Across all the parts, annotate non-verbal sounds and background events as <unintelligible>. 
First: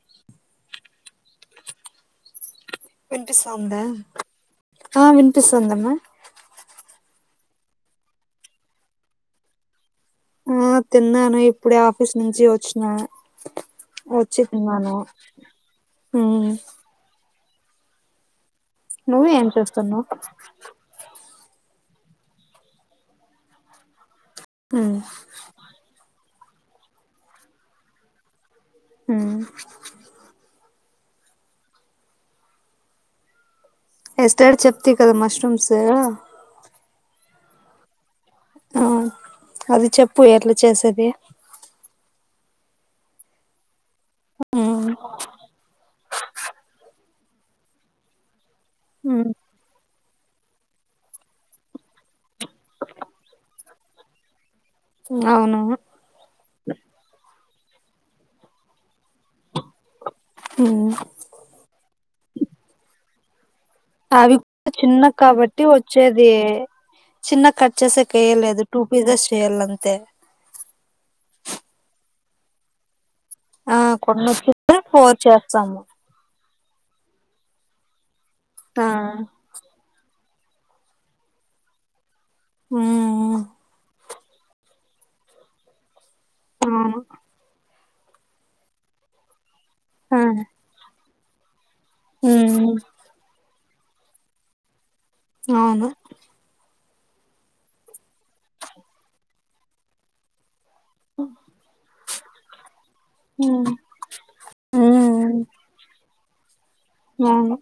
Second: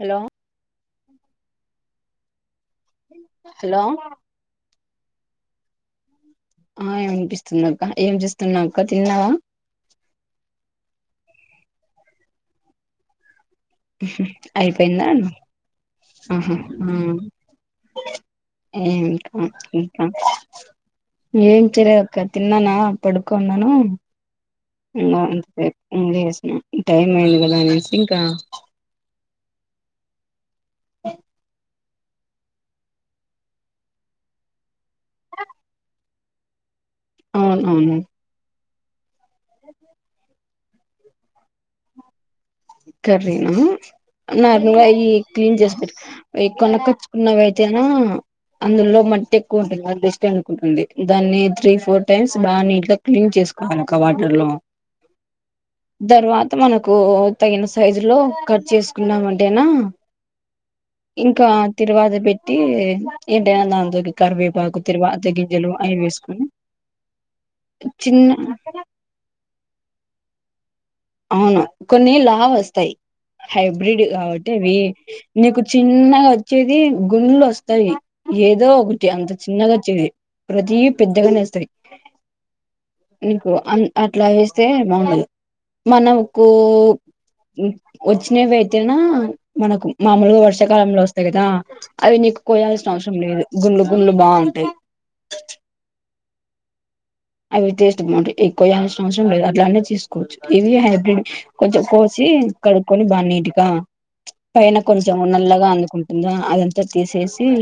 Hello వినిపిసందా hello ఆ వినిపిసందమ్మా ఆ ఏ అనిపిస్తుంద అక్క ఏం చేస్తున్నా అక్క తిన్నావా ఆ తిన్నాను ఇప్పుడే ఆఫీస్ నుంచి వచ్చిన ఊహు వచ్చి తిన్నాను అయిపోయిందా ఆహ ఉమ్ ఆ నువ్వు ఏంకా ఏం ఇంకా చేస్తున్నావ్ ఏం తిన ఇక్క తిన్నానా పడుకున్నను ఉమ్ <unintelligible> ఉ టైమ్ అయింది కదా అనేసి ఇంకా ఊ ఎ ఎస్టార్ చెప్తి కదా మష్రూమ్స్ అవున్ అవును అవున్ అది చెప్పు ఎట్లా చేసేది కర్రీనా నార్మల్గా ఉమ్ ఇయి క్లీన్ చేస్బట్ అయి కొనుకొచ్చుకున్నవైతేనో అందులో ఉమ్ మంటి ఎక్కువ ఉంటుంది. అదే టెనకుంటుంది. దాన్ని త్రీ ఫోర్ టైమ్స్ బాగా నీట్ గా క్లీన్ చేసుకోవాలక్కా వాటర్ లో అవును ధర్వాత మనకు తగిన సైజు లో కాడ్ జేస్ కున్నామంటేనా ఉమ్ ఇంకా తిరువాదా పెట్టి ఏంటైనా దాంతోకి అవి కూడా కరివేపాకు చిన్న తిరువాత కాబట్టి గింజలు అవి వచ్చేది వేసుకొని చిన్న కట్ చేసే చిన్న కేయెలేదు టూ పీజజ్ చేయాలంతే అవును కొన్ని లావ్ వస్తాయి ఆ హైబ్రిడ్ కొన్ని కాబట్టి అవి వచ్చితే ఫోర్ నీకు చేస్తాము చిన్నగా వచ్చేది గుళ్లు వస్తాయి. ఏదో ఆ ఒకటి అంత చిన్నగా చేది ప్రతి పెద్దగానేేస్తాయి ఉమ్ నీకు అన్ అట్లా ఎస్తే బావుడదు మనం కు అవును హు వచ్చినవి వేయిటేనా మనకు ఆ మామలుగా వర్షాకాలంలో వస్ తెగదా అవి నీకు ఉమ్ కోయాల్సిన అవసరం లేదు గున్లు గుంలు బావుంటాయి అవును అవి టేస్ట్ బావుంటాయ్. ఏ కోయాల్సిన అవసరం లేదు. అట్లనే చేసుకోవచ్చు. ఇవి హైబ్రిడ్ కొంచెం కోసి కడుక్కొని బా నీట్గా ఉమ్ పైన కొంచెం ఉమ్ నల్లగా అందుకుం బా అదంతా తీసేసి అవును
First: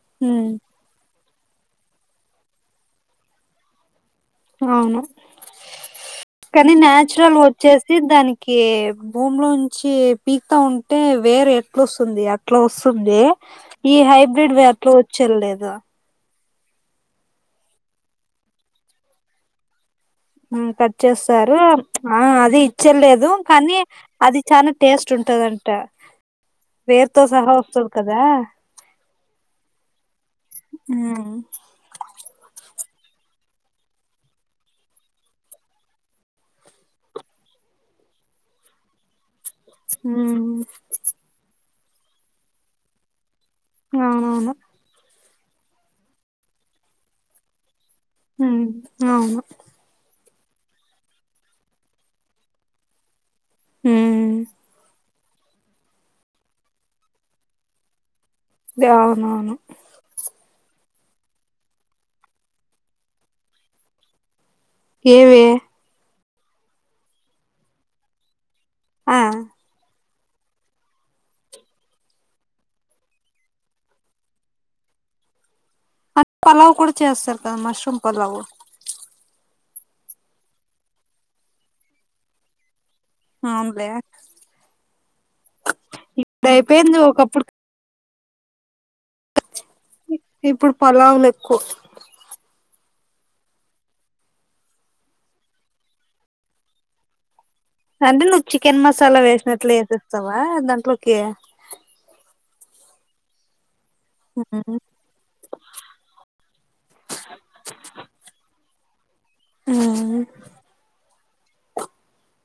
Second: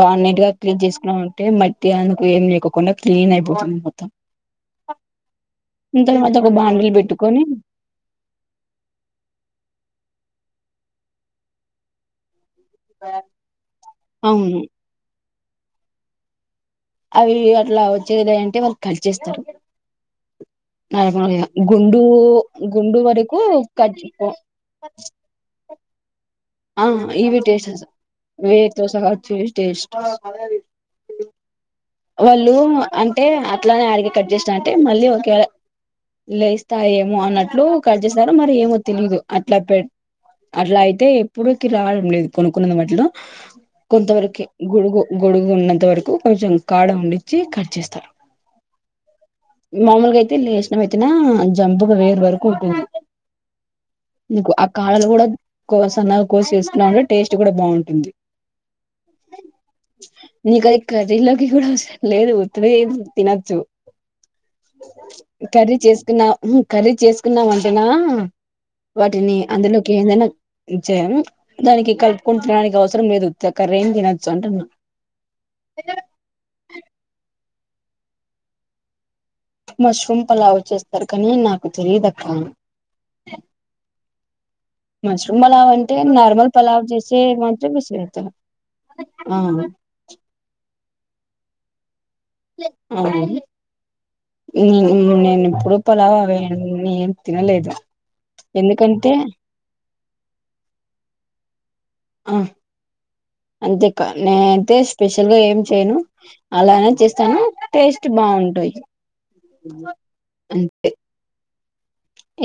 బాగా నీటుగా ఉమ్ క్లీన్ చేసుకున్నామన్ అంటే మట్టి అందుకు ఏం లేకోకుండా క్లీన్ అయిపోతుంది. మొత్తం అవును తర్వాత ఒక కానీ బాండిల్ నాచురల్గా పెట్టుకొని వచ్చేసి దానికి భూమిలోంచి పీక్ త ఉంటే వేరు ఎట్లొస్తుంది అత్ ఇట్లా వస్తుంది. ఈ హైబ్రిడ్ అవును వ్యాప్లో వచ్చే లేదు అవి అట్లా వచ్చేద్ లేదంటే వాళ్ళు కల్డ్ జేస్తారు ఉ కట్ చేస్తారు ఆ అది గుండు ఇచ్చలేదు వరకు కానీ కట్ అది చానా టేస్ చుట్టాదంట ఆ ఇవి టెస్టల్సు వేడ్ దోష కావట్ చీజ్ టేస్ట్ హుహ్ వాళ్ళు అంటే అట్లానే అడిగి కట్ చేసిన అంటే మళ్ళీ ఒకేరే లేస్తాయ్. ఏమో అన్నట్లు చుడ్జెసరేమో మరి ఏమో తెలీదు అట్లా పెట్ ఉమ్ అట్లా అయితే ఎప్పుడకి రావడం లేదు కొనుకుందనం ఎట్లానో కొంత వరకే అవునవును గొడుగు గొడుగు ఉన్నంత వరకు కొంచెం కడమ్ వండించి కట్టజెస్త హు అవును నీన్ లేచన వెన్తనా జంపుగా వేరువార్కుంటుంది నీకు ఉమ్ ఆ కడలు కూడా కోసన్న కోసి వేసుకున్నాంటే టేస్ట్ కూడా బావుంటుంది. దే అవునవును గదిల్లోకి కూడా అవసరం లేదు ఒత్తిడేం తినొచ్చు ఏవి కర్రీ చేసుకున్నా హు కర్రీ చేసుకున్నాం అంటనా ఆ వాటిని అందులోకి ఏదైనా ఇంజేయము దానికి కలుపుకు తినడానికి అవసరం లేదు తాకరేం తినచ్చు అంటున్నా అద్ పలావు కూడా చేస్తారు కదా మష్రూమ్ పలావు మష్రూమ్ పలావు చేస్తారు కానీ నాకు తెలియదాక్క ఆమ్ బ్లాక్ మష్రూమ్ మాలావ్ అంటే ఇప్పుడు నార్మల్ పలావ్ అయిపోయింది చేసే ఒకప్పుడు మంచిగా మిససైతారు ఇప్పుడు పలావులేకు హుహూ <inaudible> నేను ఎప్పుడు పలావ్ వేయను నీన్ అంటే నువ్వు చికెన్ మసాలా వేసినట్లు వేసేస్తావా దాంట్లోకే ఆ అంతే నేనతే స్పెషల్ గా ఏం చేయను అలానే చేస్తాను టేస్ట్ బాగుంటాయి అంతే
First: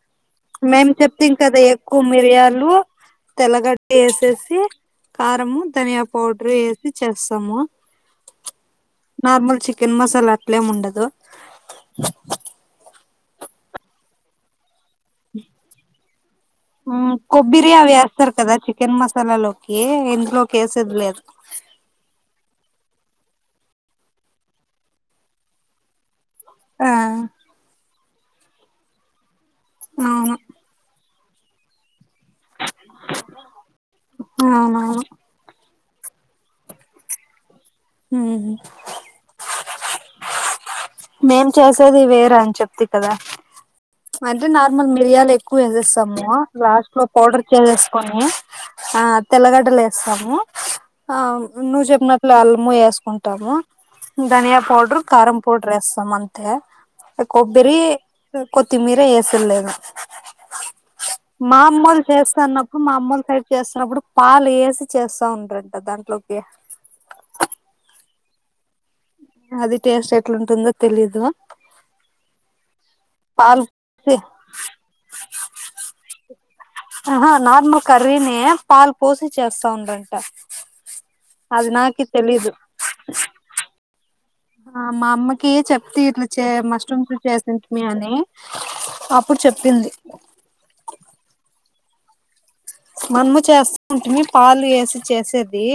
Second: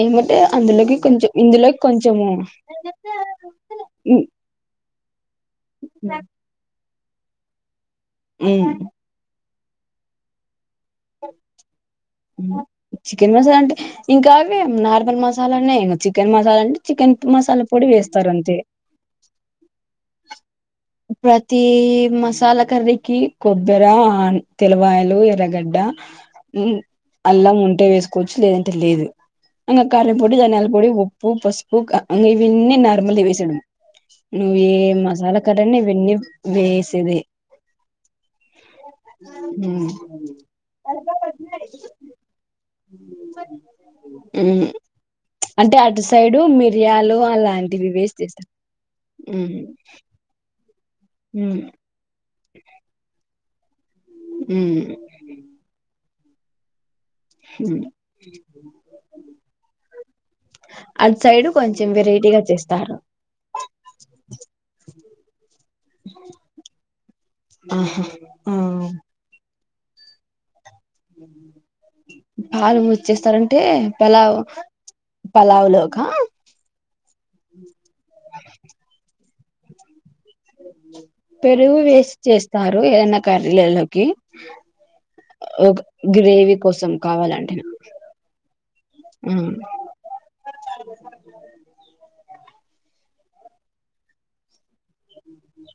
ఏమంటే మేము అందులోకి కొంచెం చెప్తాం కదా ఇందులోకి ఎక్కువ కొంచెము మిరియాలు తెల్లగడ్డ వేసేసి కారంము ధనియా పౌడరు వేసి చేస్తాము అ మామూలుగా చికెన్ మసాలా ఆటలేముండదు చికెన్ మసాలా అంటే ఇంకా అవి నార్ మసాలానే ఇంకా చికెన్ మసాలా అంటే చికెన్ మసాలా కొబ్బరి పొడి అవి వేస్తారు కదా అంతే చికెన్ మసాలాలోకి ఇందులోకి వేసేది లేదు ప్రతి మసాలా కర్రకి కొబ్బరి తెలవాయలు ఎర్రగడ్డ ఆ అల్లా ఉంటే వేసుకోవచ్చు లేదంటే లేదు ఇకా కారంపొడి అవును ధనియాల పొడి ఉప్పు పసుపు ఇన్న నార్ల్ ఇవన్నీ నార్మల్ వేసేదానికి అవునవును న్న విన్న వేసది మేం చేసేది వేర అంచ అంతే మిరియాలు పౌడర్ ఎక్కువ అంటే అటు వేసేస్తాము సైడు లాస్ట్ లో మిరియాలు అలాంటివి వేసి వేసుకోము చేస్తారు ఆ తెల్ల ఉమ్ గడ్డలు వేస్తాము ఆ ఉమ్ నువ్వు చెప్పినట్టు అల్ము వేసుకుంటాము ధనియా పౌడర్ కారం పౌడర్ వేస్తాం అంతే కొబ్బరి ఉమ్ కొత్తిమీర వేసరలేదు అది సరే మా అమ్మలు చేస్తున్నప్పుడు మా అమ్మలు సైడ్ చేస్తున్నప్పుడు పాలు వేసి చేస్తా ఉండారంట దాంట్లో <unintelligible> ఆహా ఆ అది టేస్ట్ ఎట్లాంటుందో తెలిదు చేస్తారంటే పలావ్ పలావులు ఒక ఆహ నార్మల్ కర్రీనే పాలు పోసి చేస్తా ఉండంట అది పెరుగు నాకి వేసి తెలీదు చేస్తారు ఏదైనా కర్రీలేలోకి ఆ మా అమ్మకి చెప్తే ఇట్లు చెప్పి ఇట్లా కోసం మష్రూమ్స్ కావాలంటే చేసింటమి అని అప్పుడు ఉమ్ చెప్పింది మనము చేస్తా ఉంటుంది పాలు వేసి చేసేది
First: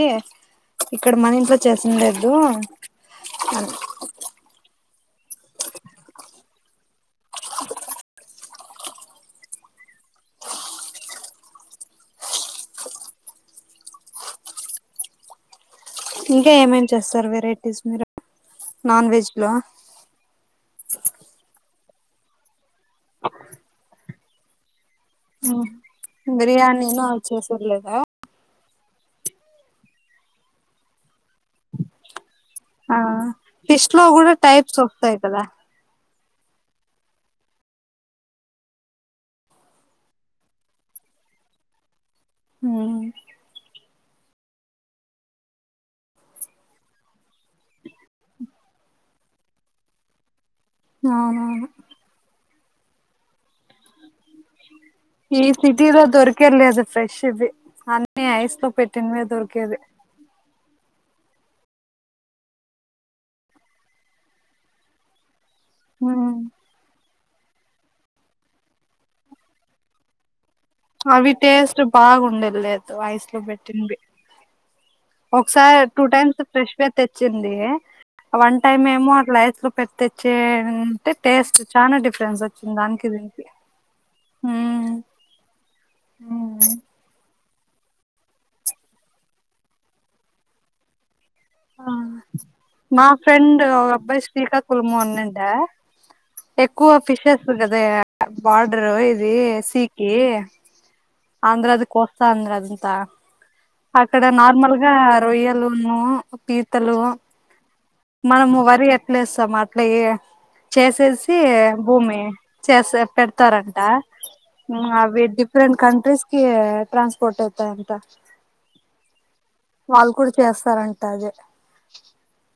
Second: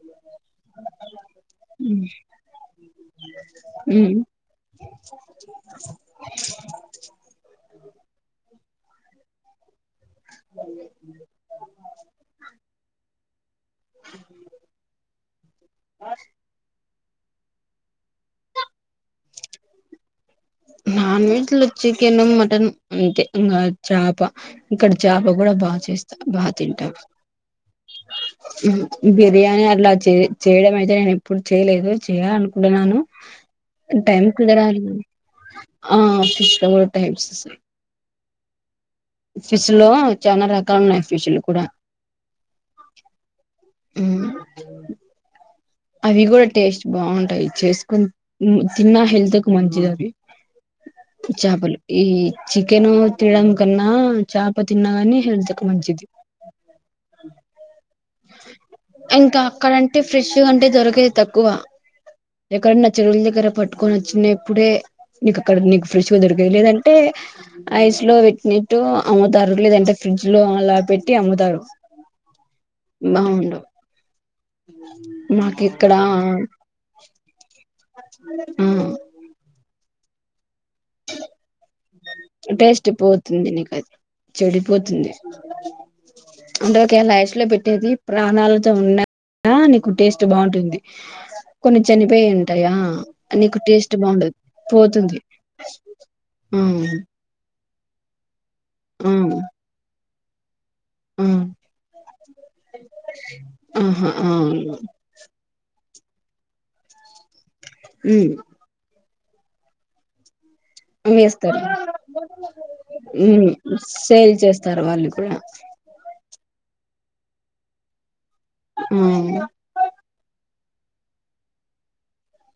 ఇక్కడ మన ఇంట్లో చేసిన లేదు హమ్ <unintelligible> <unintelligible> ఇంకా ఏమేం చేస్తారు వెరైటీస్ చేస్తారుమీరు నాన్ వెజ్ లో చికెన మటన చప ఇక్కడ చాప కూడా బాగా చేస్తా బాగా తింటారు బిర్యానీను అవి చేసేది లేదా బిర్యానీ అలా చే చేయడం అయితే నేను ఎప్పుడు చేయలేదు చేయాలనుకును ఆ నను ఫిష్ లో టైమ్ కూడా టైప్స్ రావాలిను వస్తాయి కదా ఆ సిస్ కూడా టైం సస్త ఫిసుు లో చాలా రకాలు ఉన్నాయి ఫిసుులు కూడా హమ్ అవి కూడా టేస్ట్ బాగుంటాయి చేసుకుని తిన్న హెల్త్ కు మంచిది అవి అవునవును చాపలు ఈ చికెన్ తిడం కన్నా చప ఈ సిటీద దొరికేర్లి అద ఫ్రెష్ ఇది అన్న ఐస్ తప పెట్టిన్వ దొరికేదిది అంటే ఫ్రెష్ ఉ అంటే దొరికేది తక్కువ ఎక్కడనా నా చెరువుల దగ్గర పట్టుకొని వచ్చినప్పుడే నీకు అక్కడ నీకు ఫ్రిష్ దొరికాయి లేదంటే ఐస్ లో పెట్టినట్టు అ తరగలేదుంటే ఫ్రిడ్జ్ లో అలా పెట్టి అవి అమ్ముతారు టేస్ట్ బాగుండేది లేదు ఐస్ లో బాగుండు పెట్టిన వి మాకు ఒకసారి ఇక్కడ టూ టైమ్స్ ఫ్రెష్గా తెచ్చింది వన్ ఆ టైమ్ ఏమో అట్లా ఐస్ లు పెట్ట తెచ్చే అంటే టేస్ట్ చానా డిఫరెన్స్ వచ్చింది టేస్ట్ దానికి దీనికి పోతుంది నీకు అది చెడిపోతుంది అంటే ఒకేల ఐస్ లో పెట్టి ట్టేది ప్రాణాలతో ఉన్నా నీకు టేస్ట్ బాగుంటుంది కొన్ని చనిపోయి ఉంటాయా మా నీకు ఫ్రెండ్ టేస్ట్ బాగుండదు పోతుంది ఆ ఆ ఎక్కువ ఫిషెస్ కద బార్డరు ఆ ఇది సీ ఏ ఆ అంద్ర అద కోస్తా అంద్ర అదంతా ఆహా ఆక్కడ ఆ నార్మల్గా రొయ్యల్ అమ్మో పీతలు ఉమ్ మనము వరి ఎ ప్లస్ సమ్ అట్లే చేసేసి వేస్తారు భూమి చేసి ఉమ్ పెడతారంట సేల్ చేస్తారు ఉమ్ వాళ్ళు అవి కూడా డిఫరెంట్ కంట్రీస్ కి ట్రాన్స్పోర్ట్ అవుతాయ్ అంట ఉమ్ చేస్తారంట అది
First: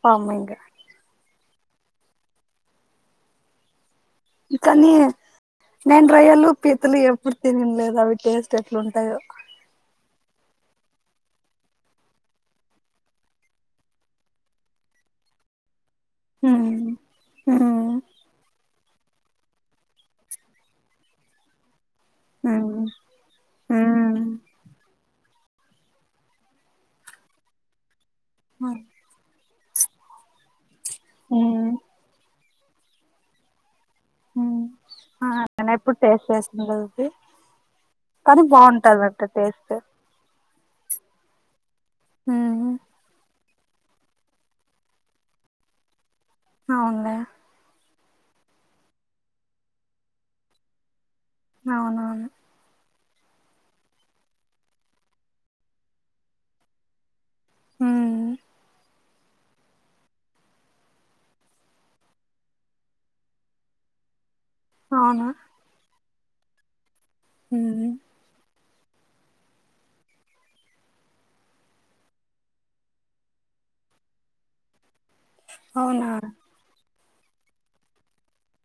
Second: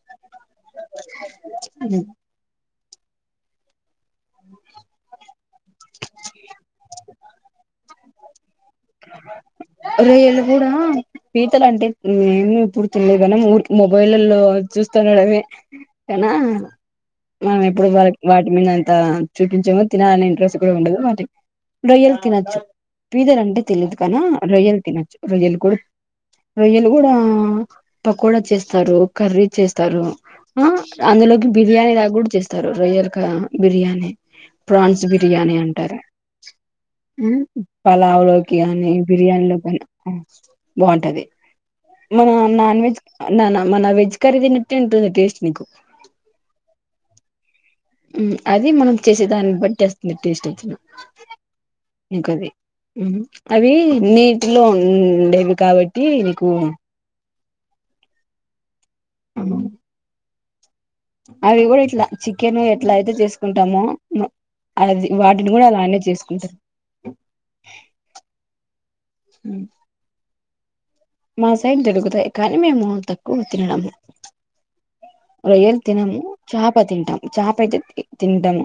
ఫార్మింగు ఉమ్ కానీ నేను రొయ్యలు పీతలు ఎప్పుడు తినలేదు అవి టేస్ట్ ఎట్లుంటాయో రొయ్యలు కూడా పీతల అంటే మేమి పుడుతున్నా మనం ఊరి మొబైల్ల్లో చూస్తుండడమే అయినా ఉమ్, మనం ఎప్పుడు ఉమ్, వాళకి వాటి మీద చూపించేమో తినాలనే ఇంట్రెస్ట్ కూడా ఉండదు వాటి రొయ్యలు తినచ్చు ఉమ్, పీతలు అంటే తెలిదు కన ఉమ్, రొయ్యలు తినొచ్చు రొయ్యలు కూడా రొయ్యలు కూడా పకోడా చేస్తారు కర్రీ చేస్తారు ఆ అందులోకి ఉమ్, బిర్యానీ లాగా కూడా చేస్తారు రు రొయ్యలు గ బిర్యానీ ఉమ్. ప్రాన్స్ ఆ, బిర్యాని నేను ఎప్పుడు అంటారా టేస్ట్ చేసిండది పలావ్ లో కానీ బాగుంటదట బిర్యానీ లో టేస్ట్ బాగుంటది మన ఉహు నాన్ వెజ్ నానా మన వెజ్ కర్రీ తిన్నట్టే ఉంటుంది టేస్ట్ నీకు అవునులే ఉమ్ అది మనం చేసే దాన్ని బట్టి వస్తుంది టేస్ట్ వచ్చిన అవునవును ఉమ్ అవి నీటిలో ఉండేవి కాబట్టి నీకు ఉమ్ అవును అవి కూడా ఇట్లా చికెన్ ఎట్లా అయితే చేసుకుంటామో అది అవునా వాటిని కూడా అలానే చేసుకుంటారు ఉహూ ఉమ్ మా సైడ్ దొరుకుతాయ్ కానీ మేము తక్కువ తినడము రొయ్యలు అవునా తినము చాప తింటాం చాప అయితే తింటాము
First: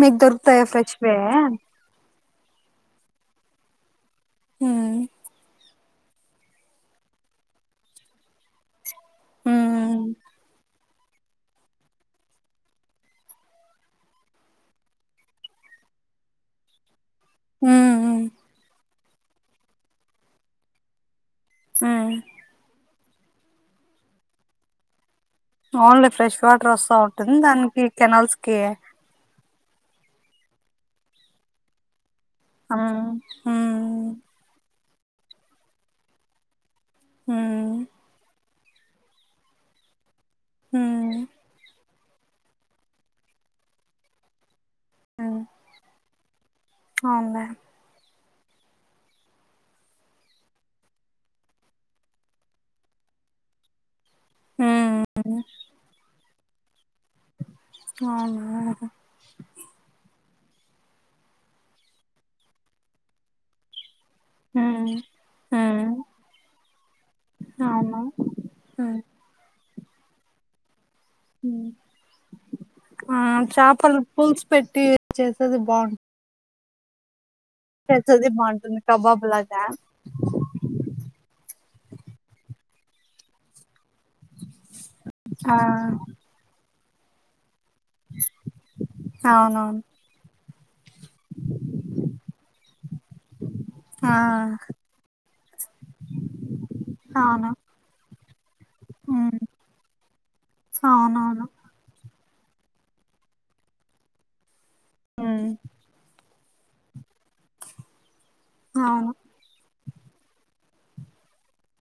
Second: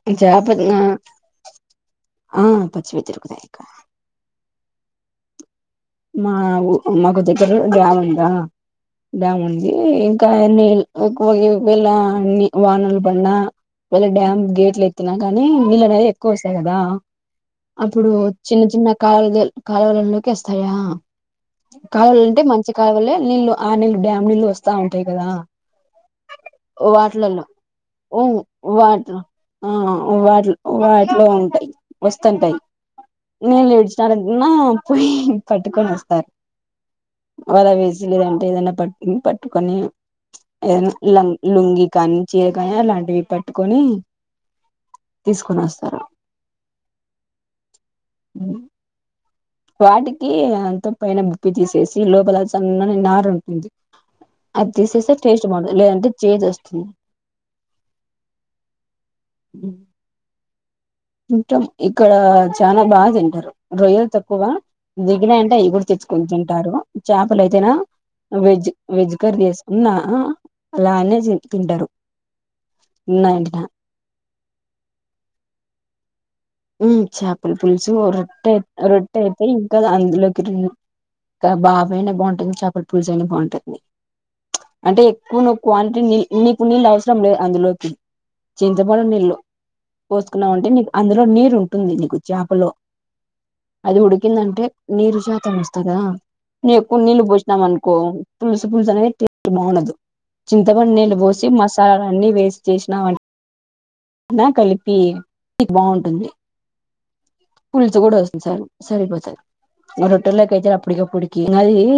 మీకు చేప దొరుకుతాయ పచ్చివే ఆ పచ్చివే దొరుకుతాయి అక్క ఉమ్ మా ఊ మాకు దగ్గర లో డామ్ ఉందా డామ్ ఉంది ఉమ్ ఇంకా నీళ్ ఒక్కో ఇవేల వానలు పడిన వాళ్ళు డ్యామ్ గేట్లు ఎత్తినా కానీ నీళ్ళు అనేవి ఎక్కువ వస్తాయి కదా ఉమ్ అప్పుడు ఉమ్ చిన్న చిన్న కాల కాలవలల్లోకి వస్తాయా ఉమ్ కాలువలు అంటే మంచి కాలువలే నీళ్ళు ఆ నీళ్ళు డ్యామ్ నీళ్ళు వస్తా ఉంటాయి కదా అవునులే ఫ్రెష్ వాటర్ వస్తా ఉంటుంది వాటిలలో దానికి కెనాల్స్ కి వాటి ఆ వాట్ వాటిలో ఉంటాయి వస్తుంటాయి ఉమ్ నేను ఉమ్ ఏడిచినన్నా పోయి పట్టుకొని వస్తారు ఉమ్ వలా వేసిలేదంటే ఏదనా పట్టు పట్టుకొని ఏదన్నా ఉమ్ ల లుంగి కానీ చీర కాని అలాంటివి పట్టుకొని తీసుకొని వస్తారు ఆ అవునండి హ్మ్ వాటికి అంత పైన బుప్పి తీసేసి లోపల సన్నని నారు ఉంటుంది అది ఉమ్ తీసేస్తే టేస్ట్ బాగుంటది లేదంటే చేదు వస్తుంది ఆ ఔనా తింటాం ఇక్కడ చానా బాగా తింటారు రొయ్యల్ తక్కువగా ఉమ్ దిగినాయి అంటే అవి ఉమ్ కూడా తెచ్చుకొని తింటాడు చేపలు అయితేనా అవునా వెజ్ ఉమ్ వెజ్ కర్రీ వేసుకున్నా ఆ ఆ ఉన్న వెంటనే చేపలు పులుసు పెట్టి చేసేది బాగుంటుంది హ్మ్ చేపల పులుసు చేసేది రొట్టె బాగుంటుంది రొట్టె కబాబ్ అయితే లాగా ఇంకా అందులోకి రెం డబ్బా పైన బాగుంటుంది చేపల పులుసు పులుసైనా బాగుంటుంది అంటే ఎక్కువ ఆ క్వాంటిటీ నీ నీకు నీళ్ళు అవసరం లేదు అందులో చింతపడు నీళ్ళు అవునవును పోసుకున్నామంటే నీకు అందులో నీరుంటుంది నీకు చేపలో అది ఆ ఉడికిందంటే నీరు శాతం వస్తందా నే ఎక్కువ నీళ్ళు అవును పోసినాం అనుకో పులుసు పులుసు అనేది ఉమ్ టేస్ట్ బాగుండదు చింతపండు నీళ్లు పోసి అవునవును మసాలా అన్ని వేసి చేసినావంటే కలిపి ఉమ్ బాగుంటుంది పులుసు కూడా వస్తుంది స అవును సరిపోతుంది రొట్టల్లో కి అయితే పడిక పిడికి అది <inaudible>